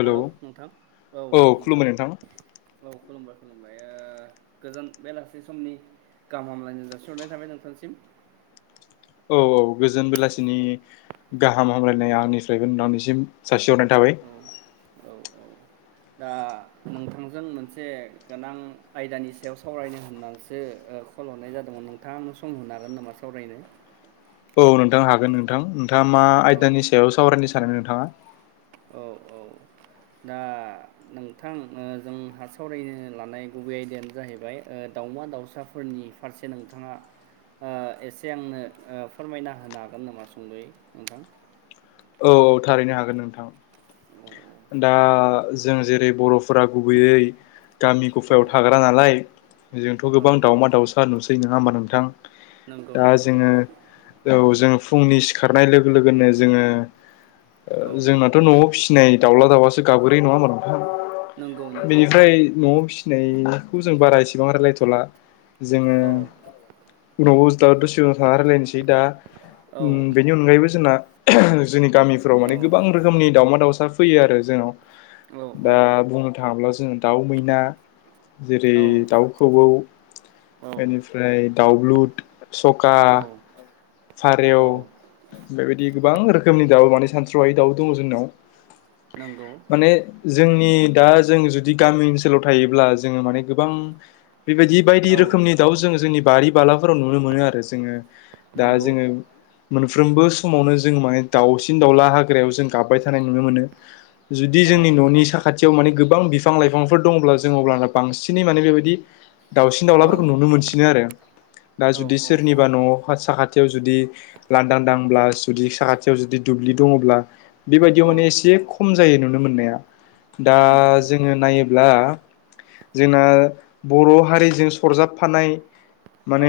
Hello नोंथां औ नोंथां औ खुलुमबाय खुलुमबाय ओ गोजान बेलासि समनि गाहाम हामलायनाय जासिहरनाय थाबाय नोंथांसिम। औ औ गोजोन बेलासिनि गाहाम हामलायनाया आंनिफ्रायबो नोथांनिसिम जासिहरनाय थाबाय। औ औ औ दा नोंथांजों मोनसे गोनां आयदानि सायाव सावरायनो होननानैसो ओ कल हरनाय जादोंमोन नोंथाङा आंनो सम होनो हागोन नामा सावरायनो? औ नोंथां हागोन नोंथां नोंथाङा मा आयदानि औ सायाव सावरायनो सानो नोंथाङा? औ औ दा नोंथां ओ जोंहा सावरायनो लानाय गुबै आयदायानो जाहैबाय ओ दाउमा दाउसाफोरनि फारसे नोंथाङा ओ एसे आंनो फोरमायना होनो हागोन नामा सुंद'यै नोंथां। औ औ थारैनो हागोन नोंथां। दा जों जेरै बर' फोरा गुबैयै गामि औ गफायाव थाग्रा नालाय जोंथ' औ गोबां दावमा दाउसा नुस सै नङा होमबा नोंथां नंगौ दा नंगौ जोङो औ जोङो फुंनि सिखारनाय लोगो लोगोनो जोङो औ जोंनाथ' न'आव फिसिनाय दाउला दाउआसो गाबग्रोयो नङा होमबा नोंथां नंगौ नंगौ बेनिफ्राय न'आव फिस सिनायखौ जों बारा इसेबां रायलायथ'ला जोङो औ उनाव दा दसे उनाव थाना रायलायनोसै दा औ बेनि अनगायैबो जोंना जोंनि गामिफोराव औ माने गोबां रोखोमनि दावमा दाावसा फैयो आरो जोंनाव। औ दा बुंनो थाङाब्ला जोङो दाउ मैना जेरै दाउखौऔ औ बेनिफ्राय दाउब्लुद सखा औ औ फारौ बेबायदि गोबां रोखोमनि दाउ माने सानस्र'है दाउ दङ' जोंनाव नंगौ माने जों नि दा जों जुदि गामि ओनसोलाव थायोब्ला जोङो माने गोबां बेबायदि बायदि औ रोखोमनि दाउ जों जोंनि बारि बालाफोराव नुनो मोनो आरो जोङो दा नंगौ जोङो मोनफ्रोमबो समावनो जों माने दावसिन दाउला हाग्रायाव जों गाबबाय थानाय नुनो मोनो जुदि औ जोंनि न'नि साखाथि खाथियाव माने गोबां बिफां लाइफांफोर दंब्ला जों अब्लाना बांसिनै माने बेबायदि दाउसिन औ दाउलाफोरखौ नुनो मोनसिनो आरो दा औ जुदि औ सोरनिबा औ न'आव खा साखाथि खाथियाव जुदि लांदांदांब्ला जुदि साखाथियाव जुदि दुब्लि दङ'ब्ला बेबायदियाव औ माने एसे खम जायो नुनो मोननाया दा नंगौ नंगौ जोङो नंगौ नायोब्ला जोंना बर' हारिजों सरजाबफानाय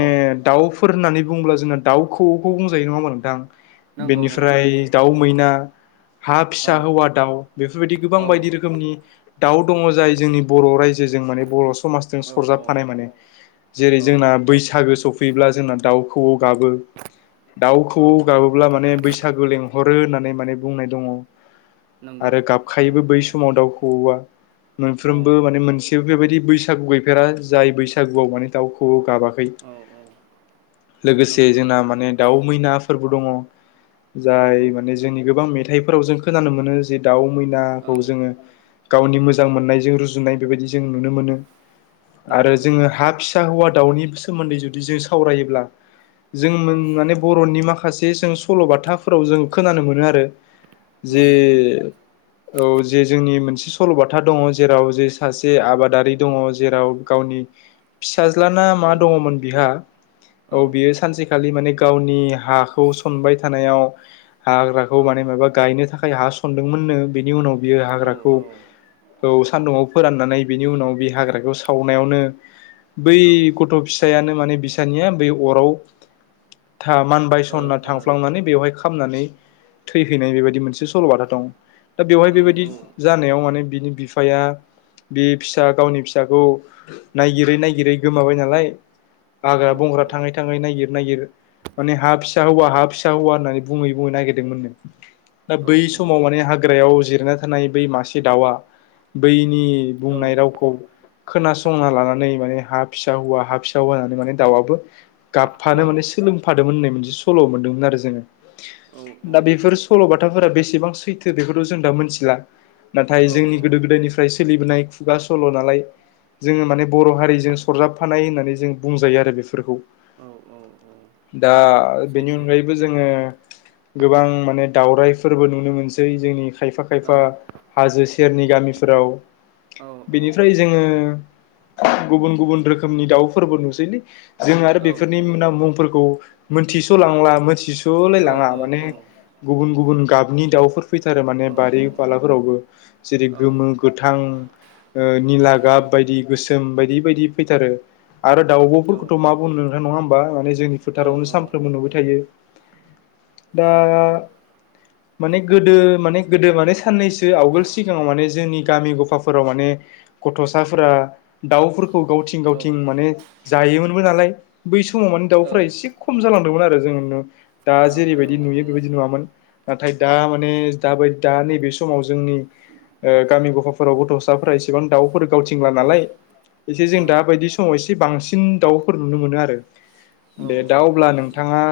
औ दाउ फोर होन्नानै बुंब्ला जोंना दाउ खौऔखौ बुंजायो नङा होनबा नोंथां? नंगौ नंगौ बेनिफ्राय नंगौ दाउ मैना हा औ फिसा हौवा दाउ बेफोरबायदि औ गोबां बायदि रोखोमनि दाउ दङ' जाय जोंनि बर' रायजो जे जजों माने बर' समाजजों औ सरजाबफानाय माने जेरै औ जोंना बैसागो सफै फैब्ला जोंना दाउखौवौ गाबो दाउ औ खौवौ गाबोब्ला माने बैसागो लें हरो होननानै माने बुंनाय दङ' नंगौ आरो औ गाबखायोबो औ बै समाव दाउ खौवौआ औ मोनफ्रोमबो माने मोनसेबो बेबायदि बैसागु गैफेरा जाय बैसागुआव माने दाउखौवौ गाबाखै औ औ लोगोसे नंगौ जोंना नंगौ माने दाउ मैनाफोरबो दङ' नंगौ जाय माने जोंनि गोबां मेथाइफोराव जों खोनानो मोनो जे दाउ औ मैनाखौ जोङो गावनि मोजां मोननायजों रुजुनाय बेबायदि जों नुनो मोनो आरो नंगौ जोङो नंगौ हा फिसा हौवा दाउनि सोमोन्दै जुदि जों सावरायोब्ला जों औ माने बर'नि माखासे जों सल'बाथा फोराव जों खोनानो मोनो आरो जे मोनो मोनो औ जे जोंनि मोनसे सल'बाथा दङ' जेराव जे सासे आबादारि दङ' जेराव गाव नि फिस साज्लाना औ मा दङ'मोन बिहा औ बियो सानसेखालि माने गावनि हाखौ सनबाय थानायाव औ हाग्राखौ माने माबा गायनो थाखाय हा सनदोंमोननो बेनि उनाव बियो औ ओ हाग्राखौ औ सान्दुङाव फोराननानै बिनि उनाव बे हाग्राखौ सावनायावनो बै औ गथ' फिसायानो माने बिसानिया बै अराव था मानबाय औ सनना थांफ्लांनानै बेवहाय खामनानै थैहैनाय बेबायदि मोनसे सल' दं दा बेवहाय औ बेबायदि जानायाव माने बिनि बिफाया बे फिसा गावनि फिसाखौ नायगिरै नायगिरै गोमाबाय नालाय औ हाग्रा बंग्रा थाङै थाङै नायगिर नायगिर माने हा फिसा हौवा हा फिसा हौवा होननानै बुङै बुङै नागिरदोंमोननो दा बै समाव माने हाग्रायाव जिरायना थानाय बै मासे दाउआ बै नि बुंनाय रावखौ खोनासंना लानानै माने हा फिसा हौवा हा फिसा हौवा होनानै माने दाउबो गाबफानो माने सोलोंफादोंमोन मोनसे सल' मोनदोंमोन आरो जोङो दा बेफोर सल'बाथाफोरा बेसेबां सैथो बेखौथ' जों दा मोनथिला औ नाथाय औ जोंनि औ गोदो गोदायनिफ्राय सोलिबोनाय खुगा सल' नालाय जोङो माने बर' हारिजों सरजाबफानाय होननानै जों बुंजायो आरो बेफोरखौ औ औ औ दा नंगौ बेनि सैथो अनगायैबो जोङो गोबां माने दावरायफोरबो नुनो मोनसै जोंनि खायफा औ खायफा हाजो सेरनि गामिफोराव औ बिनिफ्राय जोङो गुबुन गुबुन रोखोमनि दाउफोरबो नुसैलै जों आरो औ बेफोरनि मुंफोरखौ मिथिस'लांला मिथिस'लाय औ लाङा औ माने गुबुन गुबुन गाबनि दाउ फैथारो माने औ बारि बालाफोरावबो जेरै औ औ गोमो गोथां ओ निला गाब बायदि गोसोम बायदि बायदि फैथारो आरो दाउब'फोरखौथ' मा बुंनो नोंथां नङा होमबा माने जोंनि फोथारावनो औ सानफ्रोमबो नुबाय थायो दा नंगौ माने गोदो माने गोदो माने साननैसो आवगोल सिगाङाव माने जोंनि गामि गफाफोराव माने गथ'साफोरा दाउफोरखौ गावथिं गावथिं माने जायोमोनबो नालाय बै समाव माने औ दाउफोरा एसे खम जालांबाय आरो जों दा जेरैबायदि जालांदों औ नुयो बेबायदि नुवामोन नाथाय दा माने दाबाय दा नैबे समाव जोंनि गामि गफाफोराव गथ' फिसाफोरा इसेबां दाउफोर गावथिंला औ नालाय एसे जों दा बायदि समाव एसे बांसिन दाउफोर नुनो मोनो आरो औ दे औ दा अब्ला नोंथाङा नंगौ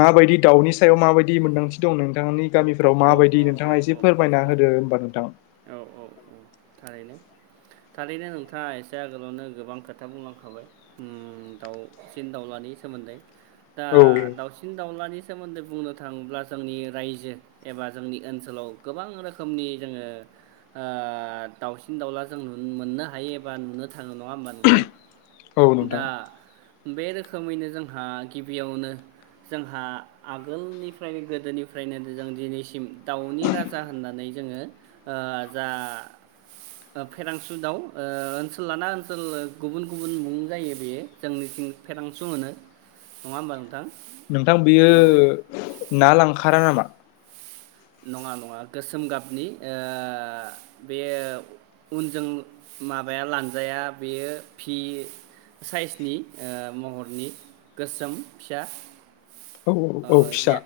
माबायदि दाउनि सायाव माबायदि मोन्दांथि दं नोंथांनि गामिफ्राव औ औ माबायदि नोंथाङा एसे फोरमायना औ होदो होमबा नोंथां औ औ औ थारैनो थारैनो नोंथाङा एसे आगोलावनो गोबां खोथा बुंलांखाबाय दाउसिन दावउलानि सोमोन्दै दा औ दाउसिन दाउलानि सोमोन्दै बुंनो थाङोब्ला जोंनि रायजो एबा जोंनि ओनसोलाव गोबां रोखोमनि जोङो ओ दाउसिन दाउला जों मोननो हायो एबा नुनो थाङो नङा होमबा नोंथां औ नोंथां दा बे रोखोमैनो जोंहा गिबियावनो जोंहा आगोलनिफ्रायनो गोदोनिफ्रायनो जों दिनैसिम दाउनि राजा होननानै जोंङो ओ जा फेरांसु दाउ ओनसोल लाना ओनसोल गुबुन गुबुन मुं जायो बेयो जोंनि फेरांसु होनो नङा होमबा नोंथां नोंथां बियो औ ना लांखाररा नामा नङा नङा गोसोम गाबनि ओ बेयो उनजों माबाया लानजाया बेयो भि साइसनि महरनि गोसोम फिसा औ ओ औ औ फिसा जे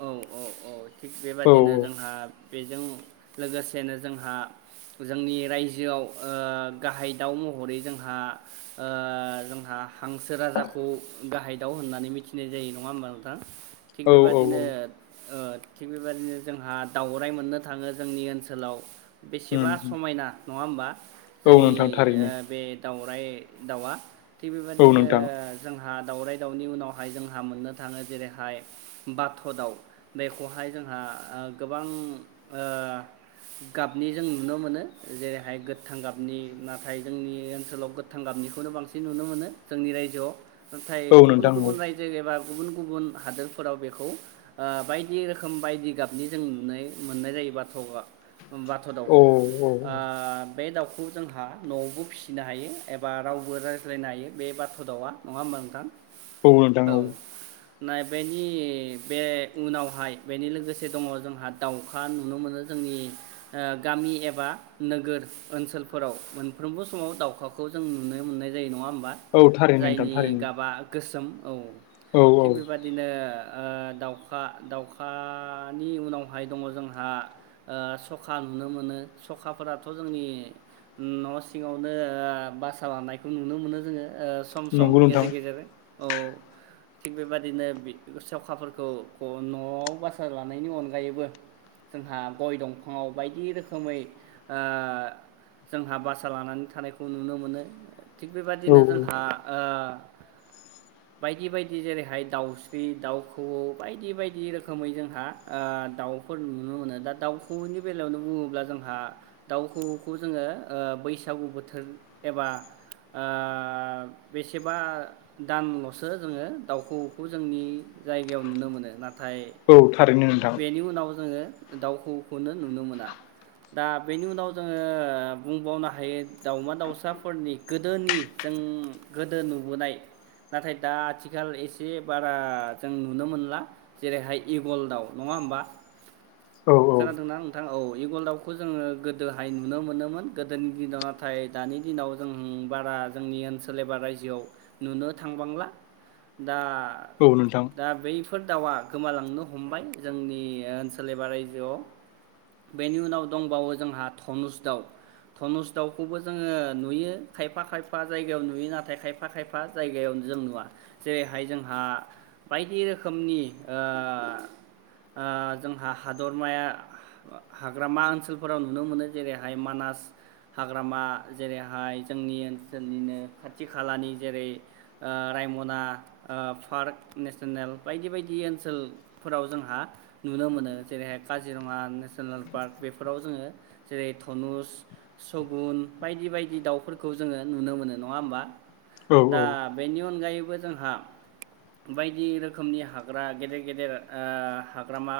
औ औ औ थिग औ बेबादिनो जोंहा बेजों लोगोसेनो जोंहा जोंनि रायजोआव गाहाय दाउ महरै जोंहा ‌ओ जोंहा हांसो राजाखौ गाहाय दाव होननानै मिथिनाय जायो नङा होमबा थिग औ बेबादिनो औ थिग बेबायदिनो जोंहा दावराय मोननो थाङो जोंनि ओनसोलाव बेसेबा उम समायना नङा होमबा औ जोंनि नोंथां थारैनो ‌ओ बे दाउराय दाउआ थिग औ बेबायदिनो नोंथां जोंहा दावराय दावनि उनावहाय जोंहा मोननो थाङो जेरैहाय बाथ' दाउ बेखौहाय जोंहा गोबां ओ गाबनि जों नुनो मोनो जेरैहाय गोथां गाबनि नाथाय जोंनि ओनसोलाव गोथां गाबनि खौनो बांसिन नुनो मोनो जोंनि रायजोआव नाथाय औ गुबुन नोंथां गुबुन रायजो एबा गुबुन गुबुन हादोरफोराव बेखौ बायदि रोखोम बायदि गाबनि जों नुनो मोननाय जायो बाथ'आ बाथ' औ दाउखौ औ औ बे दाउखौ जोंहा न'आवबो फिसिनो हायो एबा रावबो रायज्लायनो हायो बे बाथ' दाउआ नङा होमबा नोंथां औ नोंथां औ नाय बेनि बे उनावहाय बेनि लोगोसे दङ जोंहा दाउखा नुनो मोनो जों जोंनि गामि एबा नोगोर ओनसोलफोराव मोनफ्रोमबो समाव दावउखाखौ जों जों नुनो मोननाय जायो नङा होमबा औ थारैनो नोंथां जायनि थारैनो गाबा गोसोम औ औ औ थिग बेबदिनो दाउखा दाउखा दानि उनावहाय दङ जोंहा सखा नुनो मोनो सखाफोराथ' जोंनि न' सिङावनो बासा लानायखौ नुनो मोनो जोङो सम सम नंगौ नोंथां गेजेर गेजेर औ थिग बेबाददिनो सेवखाफोरखौ न'आव बास लानायनि अनगायैबो जोंहा गय दंफाङाव बायदि रोखोमै जोंहा बासा लानानै थानायखौ नुनो मोनो थिग बेबायदिनो औ जोंहा बायदि बायदि। जेरैहाय दाउस्रि दाउ खौवौ बायदि बायदि रोखोमै जोंहा दाउफोर नुनो नुनो मोनो दा दा खौवौनि बेलायावनो बुङोब्ला जोंहा दाउखौौवौखौ जोङो बैसागु बोथोर बोथोर एबा बेसेबा दानल'सो जोङो दाउखौखौ जोंनि जायगायाव नुनो मोनो नाथाय औ थारैनो नोंथां बेनि उनाव जोङो दाउखौवौखौनो नुनो मोना दा बेनि उनाव जोङो बुंबावनो हायो दाावमा दाउसाफोरनि गोदोनि जाय गोदो नुबोनाय नाथाय द आथिखाल आथिखाल एसे बारा जों नुनो मोनला जेरैहाय इगल दााव नङा होमबा [inaudible] औ औ खोनादोंना नोंथां औ इगल दाउखौ जोङो गोदोहाय नुनो मोनोमोन गोदोनि दिनाव नाथाय दानि दिन दिनाव जों बारा जोंनि ओनसोल एबा रायजोआव नुनो थांबांला दा औ नोंथां। बेफोर दाउआ गोमालांनो हमबाय जोंनि ओनसोल एबा रायजोआव बेनि उनाव दंबावो जोंहा धनुस दाउ धनुस दाउखौबो जोङो नुयो खायफा खायफा जायगायाव नुयो नाथाय खायफा खायफा जायगायावु जों नुया जेरैहाय जोंहा बायदि रोखोमनि जोंहा हादरमाया हाग्रामा ओनसोलफोराव नुनो मोनो जेरैहाय मानास हाग्रामा जेरैहाय जोंनि ओनसोलनिनो खाथि खालानि जेरै रायमना पार्क नेसनेल बायदि बायदि ओनसोलफोराव जोंहा नुनो मोनो जेर जेरैहाय काजिरङा नेसनेल पार्क बेफोराव जोङो जेरै धनुस सगुन बायदि बायदि दाउफोरखौ जोङो नुनो मोनो नङा होमबा औ दा औ बेनि अनगायैबो जोंहा बायदि रोखोमनि हाग्रा गेदेर गेदेर हाग्रामा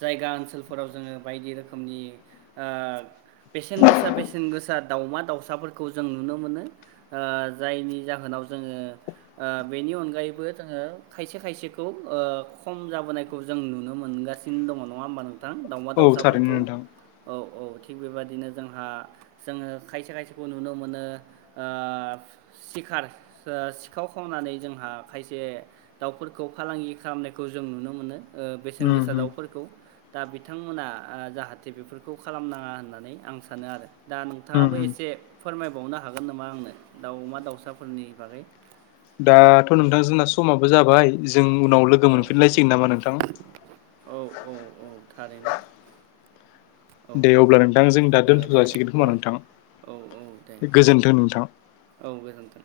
जायगा ओनसोलफोराव जोङो बायदि रोखोमनि बेसेन गोसा बेसेन गोसा दाउमा दाउसाफोरखौ जों नुनो मोनो जायनि जाहोनाव जोङो बेनि अनगायैबो जोङो खायसे खायसेखौ खम जाबोनायखौ जों नुनो मोनगासिनो सिनो दङ नङा होमबा नोंथां दाउमा औ थारैनो दाउसाफोरखौ नोंथां औ थिग बेबाददिनो जोंहा जोङो खायसे खायसेखौ नुनो मोनो। सिखार सिखाव खावनानै जोंहा खायसे दाउफोरखौ फालांगि खालामनायखौ जों नुनो मोनो। बेसेन उम गोसा उम दाउफोरखौ दा बिथांमोना जाहाथे बेफोरखौ खालामनाङा होननानै आं सानो आरो दा उम नोंथाङाबो उम एसे फोरमायबावनो हागोन नामा आंनो दाउ अमा दाउसाफोरनि बागै दाथ' नोंथां जोंना समाबो जाबाय जों उनाव लोगो औ मोनफिनलायसिगोन नामा नोंथां औ औ औ थारैनो। औ दे अब्ला नोंथांजों दा दे दोनथ' दे दे जाासिगोन औ खोमा नोंथां। औ औ दे गोजोन्थों नोंथां औ गोजोन्थों।